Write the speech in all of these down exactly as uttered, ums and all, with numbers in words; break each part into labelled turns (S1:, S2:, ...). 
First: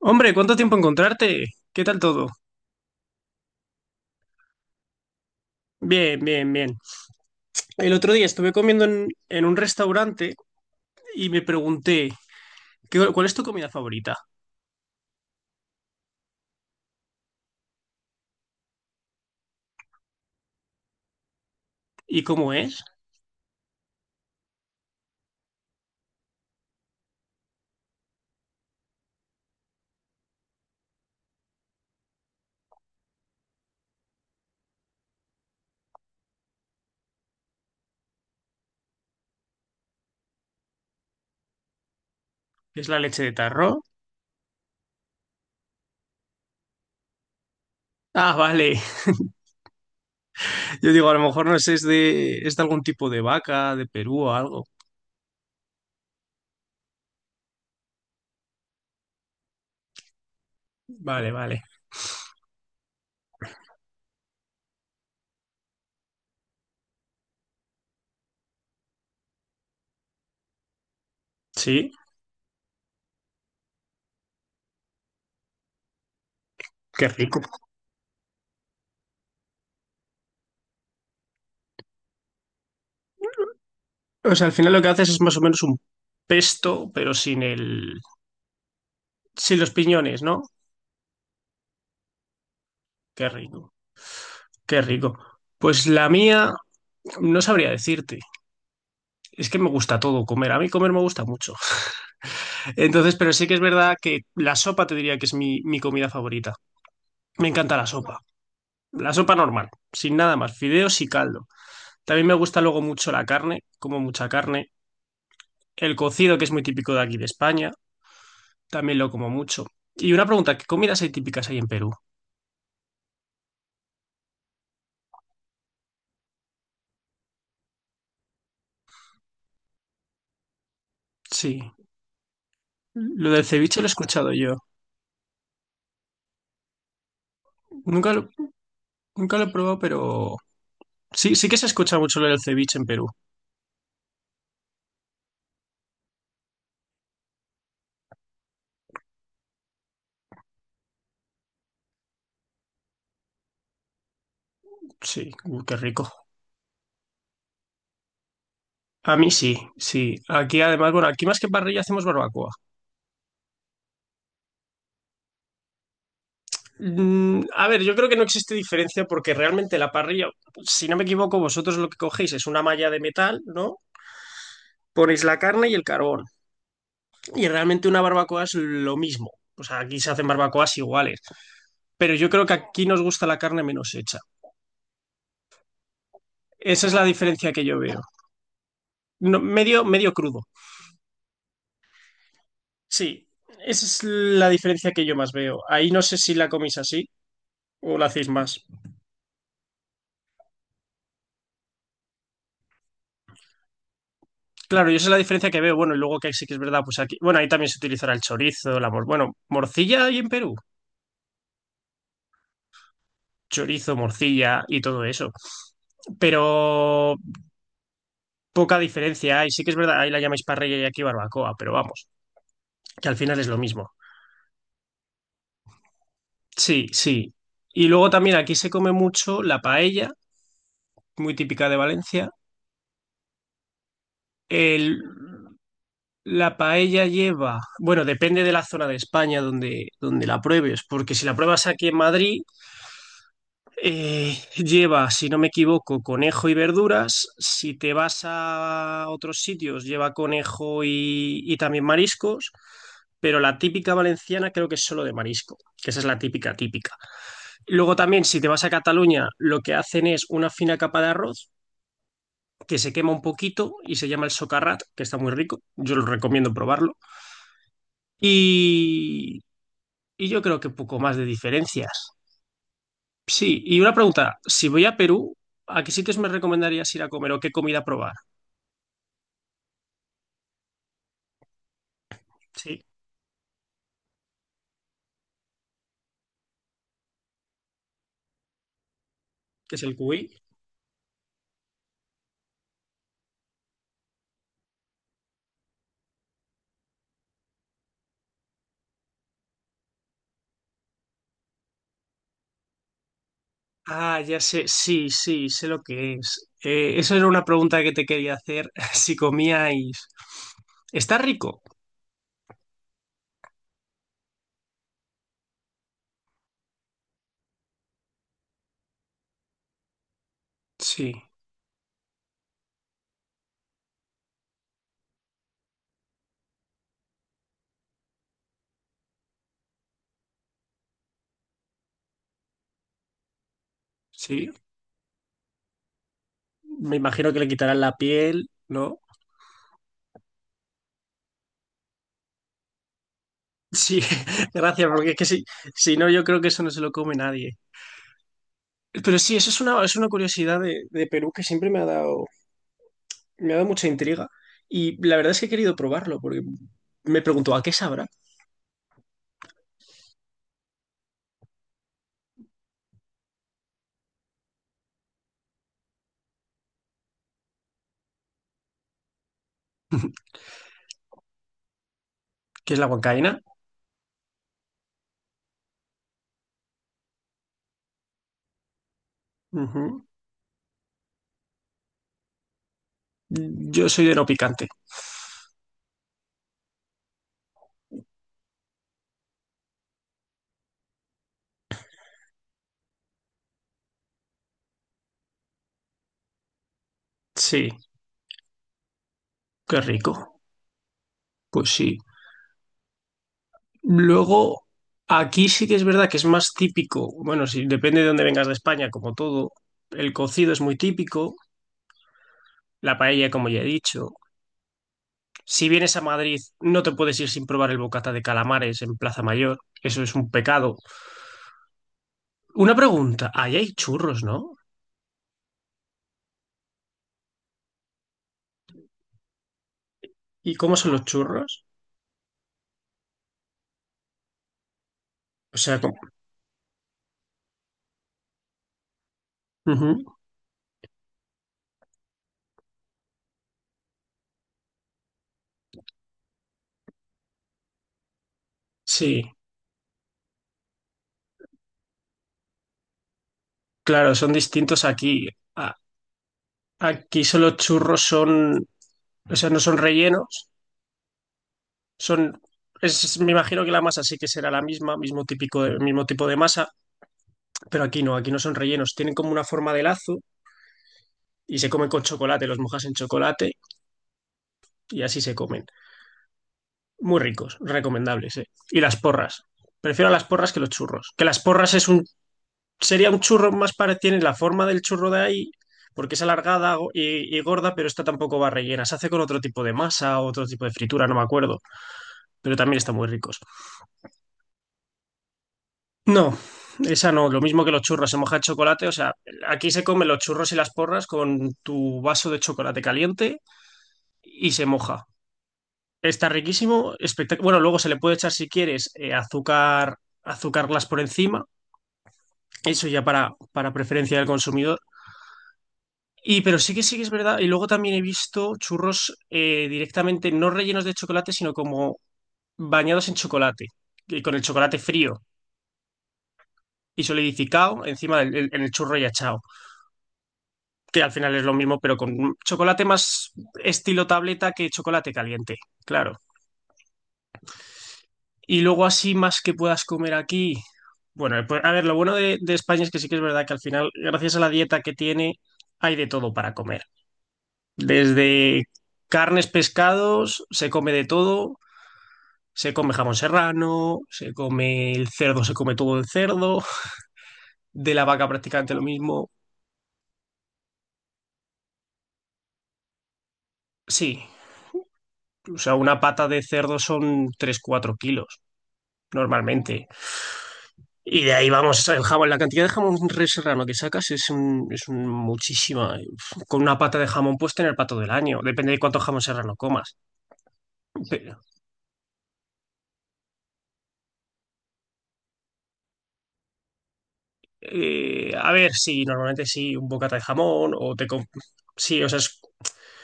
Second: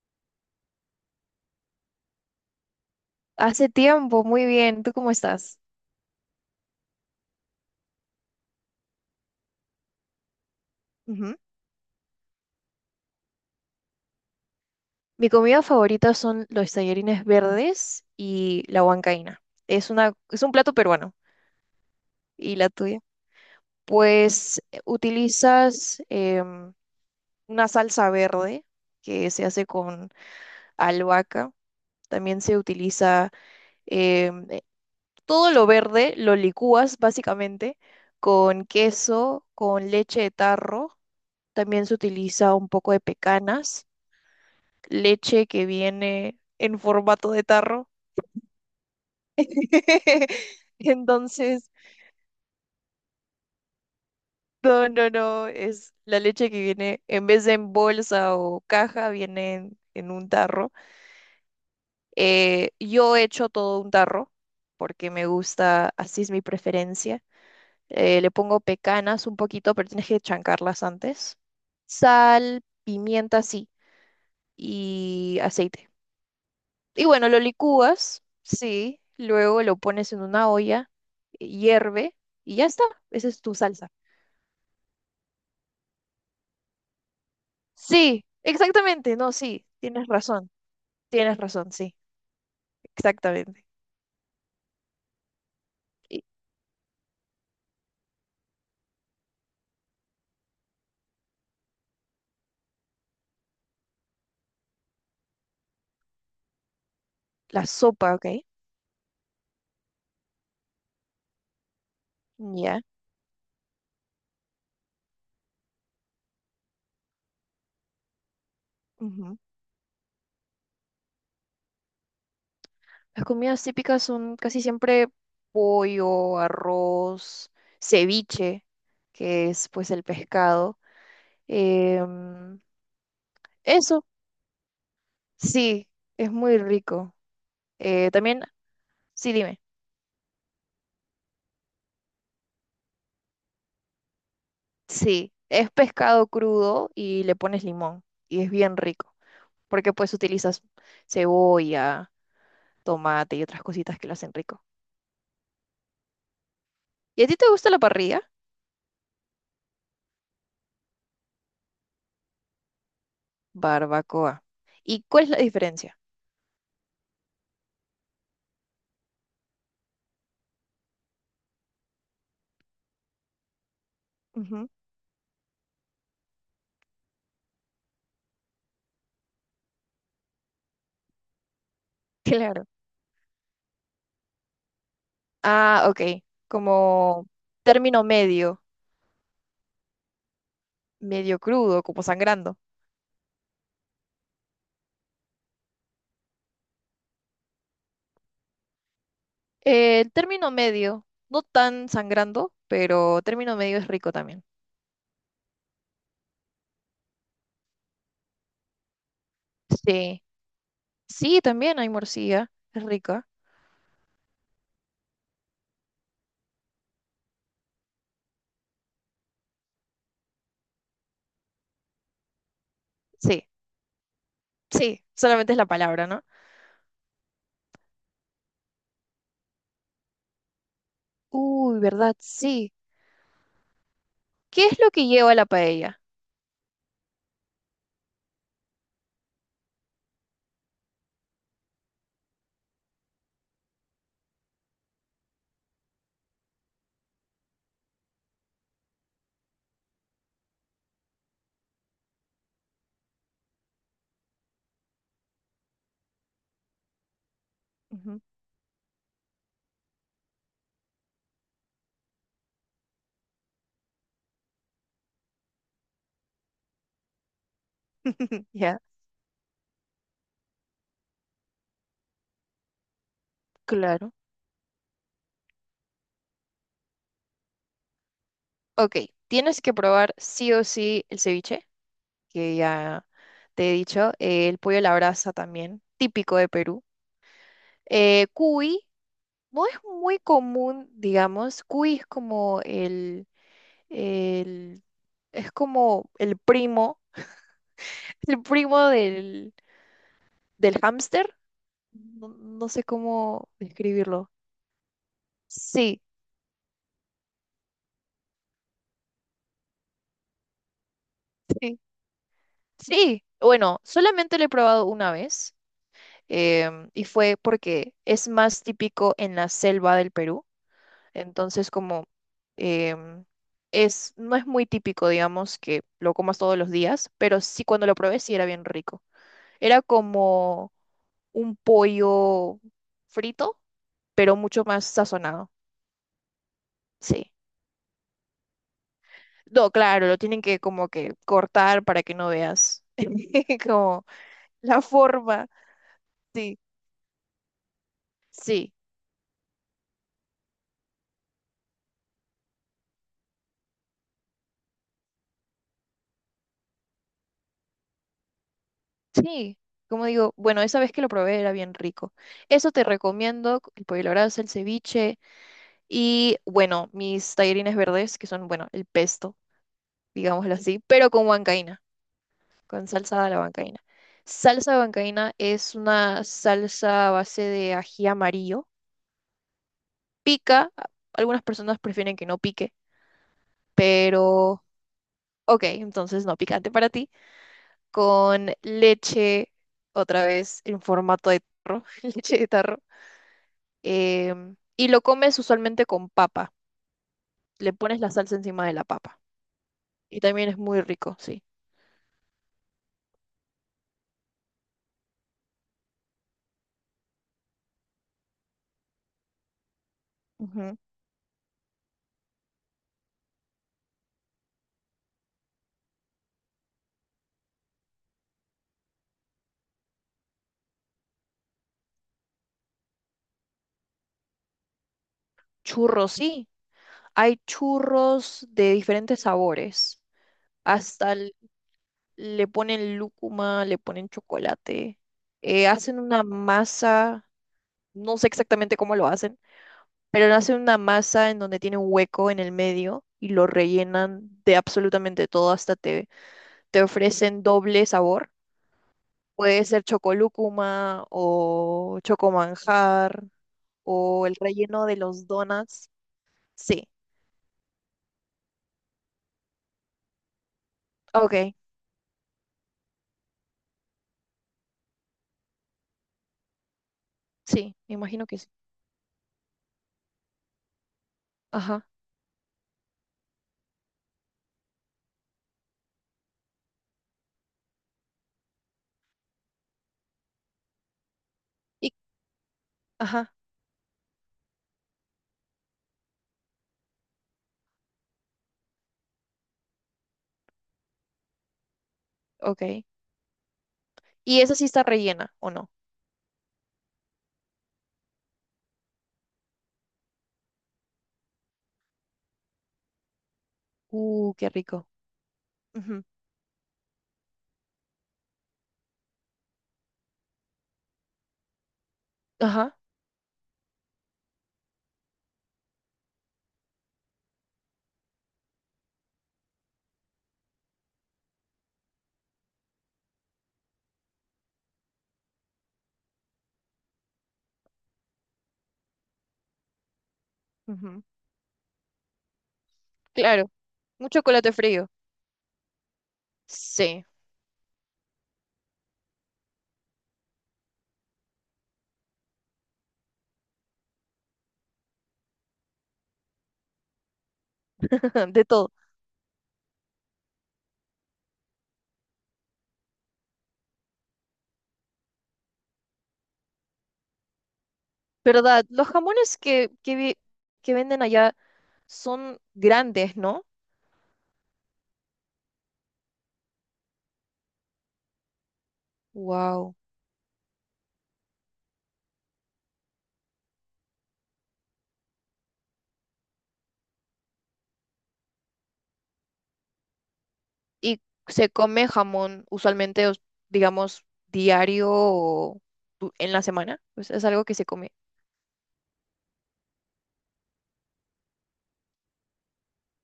S1: Hombre, ¿cuánto tiempo encontrarte? ¿Qué tal todo?
S2: Hace tiempo, muy bien. ¿Tú cómo estás?
S1: Bien, bien, bien. El otro día estuve comiendo en, en un restaurante y
S2: Ujú.
S1: me pregunté, ¿qué- ¿cuál es tu comida favorita?
S2: Mi comida favorita son los tallarines verdes y la huancaína. Es una, es un plato peruano.
S1: ¿Y cómo
S2: ¿Y la
S1: es?
S2: tuya? Pues eh, utilizas em, una salsa verde que se hace con albahaca. También se utiliza em, eh, todo lo verde, lo licúas básicamente con queso, con leche de tarro. También se utiliza un
S1: ¿Es
S2: poco
S1: la
S2: de
S1: leche de tarro?
S2: pecanas, leche que viene en formato de tarro.
S1: Ah, vale. Yo digo, a lo mejor no
S2: Entonces,
S1: sé, es de, es de algún tipo de vaca, de Perú o algo.
S2: no, no, no, es la leche que viene, en vez de en bolsa o caja, viene en, en un tarro.
S1: Vale, vale.
S2: Eh, yo hecho todo un tarro porque me gusta, así es mi preferencia. Eh, le pongo pecanas un poquito, pero tienes que chancarlas antes.
S1: Sí,
S2: Sal, pimienta, sí, y aceite. Y
S1: qué
S2: bueno, lo
S1: rico.
S2: licúas, sí, luego lo pones en una olla, eh, hierve y ya está, esa es tu salsa.
S1: O sea, al final lo que haces es más o menos un pesto, pero sin el,
S2: Sí, exactamente, no,
S1: sin
S2: sí,
S1: los
S2: tienes
S1: piñones, ¿no?
S2: razón, tienes razón, sí,
S1: Qué
S2: exactamente.
S1: rico, qué rico. Pues la
S2: Y
S1: mía, no sabría decirte. Es que me gusta todo comer. A mí comer me gusta mucho. Entonces, pero sí que es verdad que la sopa te diría que es mi, mi comida favorita. Me
S2: la
S1: encanta la
S2: sopa,
S1: sopa.
S2: ¿ok?
S1: La sopa normal, sin nada más, fideos y caldo. También me gusta luego
S2: Ya.
S1: mucho la carne, como mucha carne. El cocido, que es muy típico de aquí de España, también lo como
S2: Ujú.
S1: mucho. Y una pregunta, ¿qué comidas hay típicas ahí en Perú?
S2: Las comidas típicas son casi siempre pollo, arroz, ceviche, que es pues el pescado.
S1: Sí.
S2: em,
S1: Lo del ceviche lo he
S2: Eso,
S1: escuchado yo.
S2: sí, es muy rico. Eh,
S1: Nunca lo,
S2: también, sí,
S1: nunca lo he
S2: dime.
S1: probado, pero sí, sí que se escucha mucho lo del ceviche en Perú.
S2: Sí, es pescado crudo y le pones limón y es bien rico, porque pues utilizas cebolla, tomate y otras cositas que lo hacen rico.
S1: Sí, uh, qué rico.
S2: ¿Y a ti te gusta la parrilla?
S1: A mí sí, sí. Aquí además, bueno, aquí más que parrilla hacemos barbacoa.
S2: Barbacoa. ¿Y cuál es la diferencia?
S1: Mm, a ver, yo creo que no existe diferencia porque realmente la parrilla, si no me equivoco, vosotros lo que cogéis es una malla de metal, ¿no?
S2: Ujú.
S1: Ponéis la carne y el carbón. Y realmente una barbacoa es lo mismo. O sea, aquí se hacen barbacoas iguales. Pero yo creo que
S2: Claro.
S1: aquí nos gusta la carne menos hecha.
S2: Ah, ok.
S1: Esa es la
S2: Como
S1: diferencia que yo veo.
S2: término medio,
S1: No, medio, medio crudo.
S2: medio crudo, como sangrando.
S1: Sí, esa es la diferencia que yo más veo. Ahí no sé si la coméis así o la hacéis más.
S2: Eh, El término medio, no tan sangrando, pero término medio es rico también.
S1: Claro, yo esa es la diferencia que veo. Bueno, y luego que sí que es verdad, pues aquí, bueno, ahí también se utilizará el chorizo, la mor, bueno, morcilla hay
S2: Sí,
S1: en Perú,
S2: sí, también hay morcilla, es rica.
S1: chorizo, morcilla y todo eso. Pero poca diferencia hay. Sí que es verdad, ahí la llamáis parrilla y aquí barbacoa, pero vamos, que al final
S2: Sí.
S1: es lo mismo.
S2: Sí, solamente es la palabra, ¿no?
S1: Sí, sí. Y luego también aquí se come mucho la paella, muy típica de
S2: Uy, ¿verdad?
S1: Valencia.
S2: Sí. ¿Qué es
S1: El,
S2: lo que lleva la paella?
S1: la paella lleva, bueno, depende de la zona de España donde, donde la pruebes, porque si la pruebas aquí en Madrid, Eh, lleva, si no me equivoco, conejo y verduras. Si te vas a otros sitios, lleva conejo y, y también mariscos. Pero la típica valenciana creo que es solo de marisco, que esa es la típica típica. Luego
S2: Ujú.
S1: también, si te vas a Cataluña, lo que hacen es una fina capa de arroz que se quema un poquito y se llama el socarrat, que está muy rico. Yo lo recomiendo probarlo.
S2: Ya,
S1: Y, y yo creo que poco más de diferencias. Sí, y una
S2: claro.
S1: pregunta, si voy a Perú, ¿a qué sitios me recomendarías ir a comer o qué comida probar?
S2: Ok, tienes que probar sí o sí el ceviche, que
S1: Sí,
S2: ya te he dicho, eh, el pollo a la brasa también, típico de Perú. Eh, cuy, no es
S1: ¿qué es el
S2: muy
S1: cuy?
S2: común, digamos, cuy es como el, el, es como el primo, el primo del, del hámster, no no sé cómo
S1: Ah,
S2: describirlo.
S1: ya sé, sí, sí, sé lo
S2: Sí.
S1: que es. Eh, esa era una pregunta que te quería hacer, si comíais. ¿Está rico?
S2: Sí. Sí, bueno, solamente lo he probado una vez em, y fue porque es más típico en la selva del Perú,
S1: Sí,
S2: entonces como em, es, no es muy típico, digamos, que lo comas todos los días, pero sí cuando lo probé sí era bien rico. Era como un pollo frito, pero
S1: sí,
S2: mucho más sazonado,
S1: me
S2: sí.
S1: imagino que le quitarán la piel, ¿no?
S2: No, claro, lo tienen que como que cortar para que no veas
S1: Sí,
S2: como la
S1: gracias, porque es que si,
S2: forma,
S1: si no, yo creo que
S2: sí,
S1: eso no se lo come nadie.
S2: sí.
S1: Pero sí, eso es una, es una curiosidad de, de Perú que siempre me ha dado, me ha dado mucha intriga y la verdad es que he querido probarlo porque me pregunto, ¿a qué sabrá?
S2: Sí, como digo, bueno, esa vez que lo probé era bien rico. Eso te recomiendo, c- el pollo a la brasa, el ceviche y, bueno, mis tallarines verdes, que son, bueno, el pesto, digámoslo así, pero con huancaína,
S1: ¿Qué es la
S2: con salsa de
S1: huancaína?
S2: la huancaína. Salsa de huancaína es una salsa a base de ají amarillo.
S1: Ujú.
S2: Pica, a- algunas personas prefieren que no pique,
S1: Yo soy de no
S2: pero,
S1: picante.
S2: ok, entonces no picante para ti. Con leche, otra vez, en formato de tarro, leche de tarro, em, y lo comes usualmente con papa.
S1: Sí,
S2: Le pones la salsa encima de la papa.
S1: qué
S2: Y
S1: rico.
S2: también es muy rico, sí.
S1: Pues sí. Luego, aquí sí que es verdad que es más típico. Bueno, sí, depende de dónde vengas de España, como todo. El cocido es muy
S2: Ujú.
S1: típico, la paella, como ya he dicho. Si vienes a Madrid, no te puedes ir sin probar el bocata de calamares en Plaza Mayor. Eso es un pecado. Una pregunta, ahí hay churros, ¿no?
S2: Churros, sí. Hay churros de diferentes sabores.
S1: ¿Y cómo son los
S2: Hasta l-
S1: churros?
S2: le ponen lúcuma, le ponen chocolate.
S1: O
S2: Eh,
S1: sea,
S2: hacen una masa, no sé exactamente cómo lo hacen,
S1: ujú.
S2: pero hacen una masa en donde tiene un hueco en el medio y lo rellenan de absolutamente todo, hasta te te ofrecen doble sabor.
S1: Sí,
S2: Puede ser chocolúcuma o chocomanjar
S1: claro,
S2: o
S1: son
S2: el
S1: distintos
S2: relleno de
S1: aquí.
S2: los
S1: A-
S2: donuts. Sí,
S1: Aquí solo churros son, o sea, no son rellenos,
S2: ok,
S1: son, es, me imagino que la masa sí que será la misma, mismo típico de- mismo tipo de masa,
S2: sí,
S1: pero
S2: me
S1: aquí no,
S2: imagino
S1: aquí no
S2: que sí.
S1: son rellenos, tienen como una forma de lazo y se
S2: Ajá,
S1: comen con chocolate, los mojas en chocolate y así se comen. Muy ricos, recomendables, ¿eh? Y las porras. Prefiero las porras que los churros, que las porras es
S2: y,
S1: un sería un
S2: ajá,
S1: churro más para, tiene la forma del churro de ahí, porque es alargada go- y, y gorda, pero esta tampoco va rellena. Se hace con otro tipo de masa, o otro tipo de fritura, no me acuerdo, pero
S2: ok.
S1: también están muy ricos.
S2: ¿Y esa sí está rellena o no?
S1: No, esa no, lo mismo que los churros, se moja el chocolate, o sea, aquí se comen los churros y las porras con tu vaso de chocolate caliente
S2: Uh, qué
S1: y se
S2: rico.
S1: moja.
S2: Ujú.
S1: Está riquísimo, espectac- bueno, luego se le puede echar si quieres eh, azúcar, azúcar glass por encima,
S2: Ajá,
S1: eso ya para, para preferencia del consumidor, y pero sí que sí que es verdad. Y luego también he visto churros eh, directamente, no rellenos de chocolate, sino como bañados en chocolate, y con el chocolate frío y solidificado encima del, el- en el churro y achao, que
S2: ujú.
S1: al final es lo mismo, pero con chocolate más
S2: Claro,
S1: estilo
S2: un
S1: tableta
S2: chocolate
S1: que
S2: frío.
S1: chocolate caliente, claro.
S2: Sí,
S1: Y luego así más que puedas comer aquí. Bueno, pues, a ver, lo bueno de, de España es que sí que es verdad que al final, gracias a la dieta que tiene, hay de todo para comer.
S2: de
S1: Desde
S2: todo.
S1: carnes, pescados, se come de todo. Se come jamón serrano, se come el cerdo, se come todo el cerdo, de la vaca
S2: ¿Verdad?
S1: prácticamente lo
S2: Los
S1: mismo.
S2: jamones que, que, vi- que venden allá son grandes, ¿no?
S1: Sí, o sea, una pata de cerdo son tres cuatro kilos
S2: Wow.
S1: normalmente. Y de ahí vamos, el jamón, la cantidad de jamón re serrano que sacas es, un, es un muchísima. Con una pata de jamón puedes tener pato del año, depende de cuánto jamón serrano comas.
S2: Y
S1: Pero,
S2: se come jamón usualmente, os- digamos, diario o du- en la semana. Pues es algo que se come.
S1: eh, a ver, sí, normalmente sí, un bocata de jamón o te... com- Sí, o sea, es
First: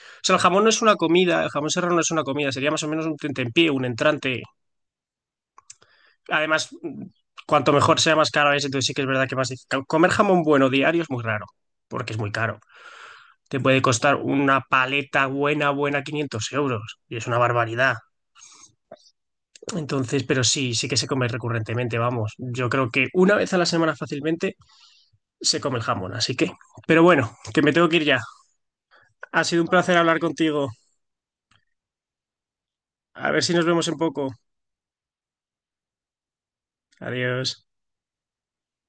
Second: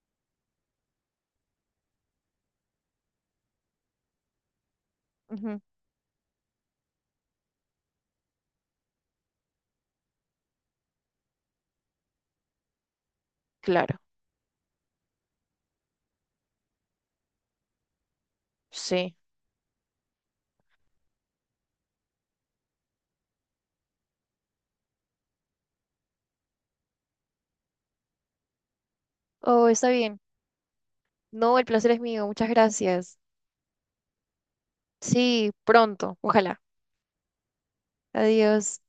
S1: o sea, el jamón no es una comida, el jamón serrano no es una comida, sería más o menos un tentempié, un entrante.
S2: Ujú.
S1: Además, mm, cuanto mejor sea, más caro es, entonces sí que es verdad que más difícil. Comer jamón bueno diario es muy raro, porque es muy caro. Te puede
S2: Claro.
S1: costar una paleta buena, buena, quinientos euros, y es una barbaridad.
S2: Sí.
S1: Entonces, pero sí, sí que se come recurrentemente, vamos. Yo creo que una vez a la semana fácilmente se come el jamón, así que. Pero bueno, que me tengo que ir ya. Ha sido un
S2: Oh, está
S1: placer hablar
S2: bien.
S1: contigo.
S2: No, el placer es mío. Muchas gracias.
S1: A ver si nos vemos en poco.
S2: Sí, pronto. Ojalá.
S1: Adiós.
S2: Adiós.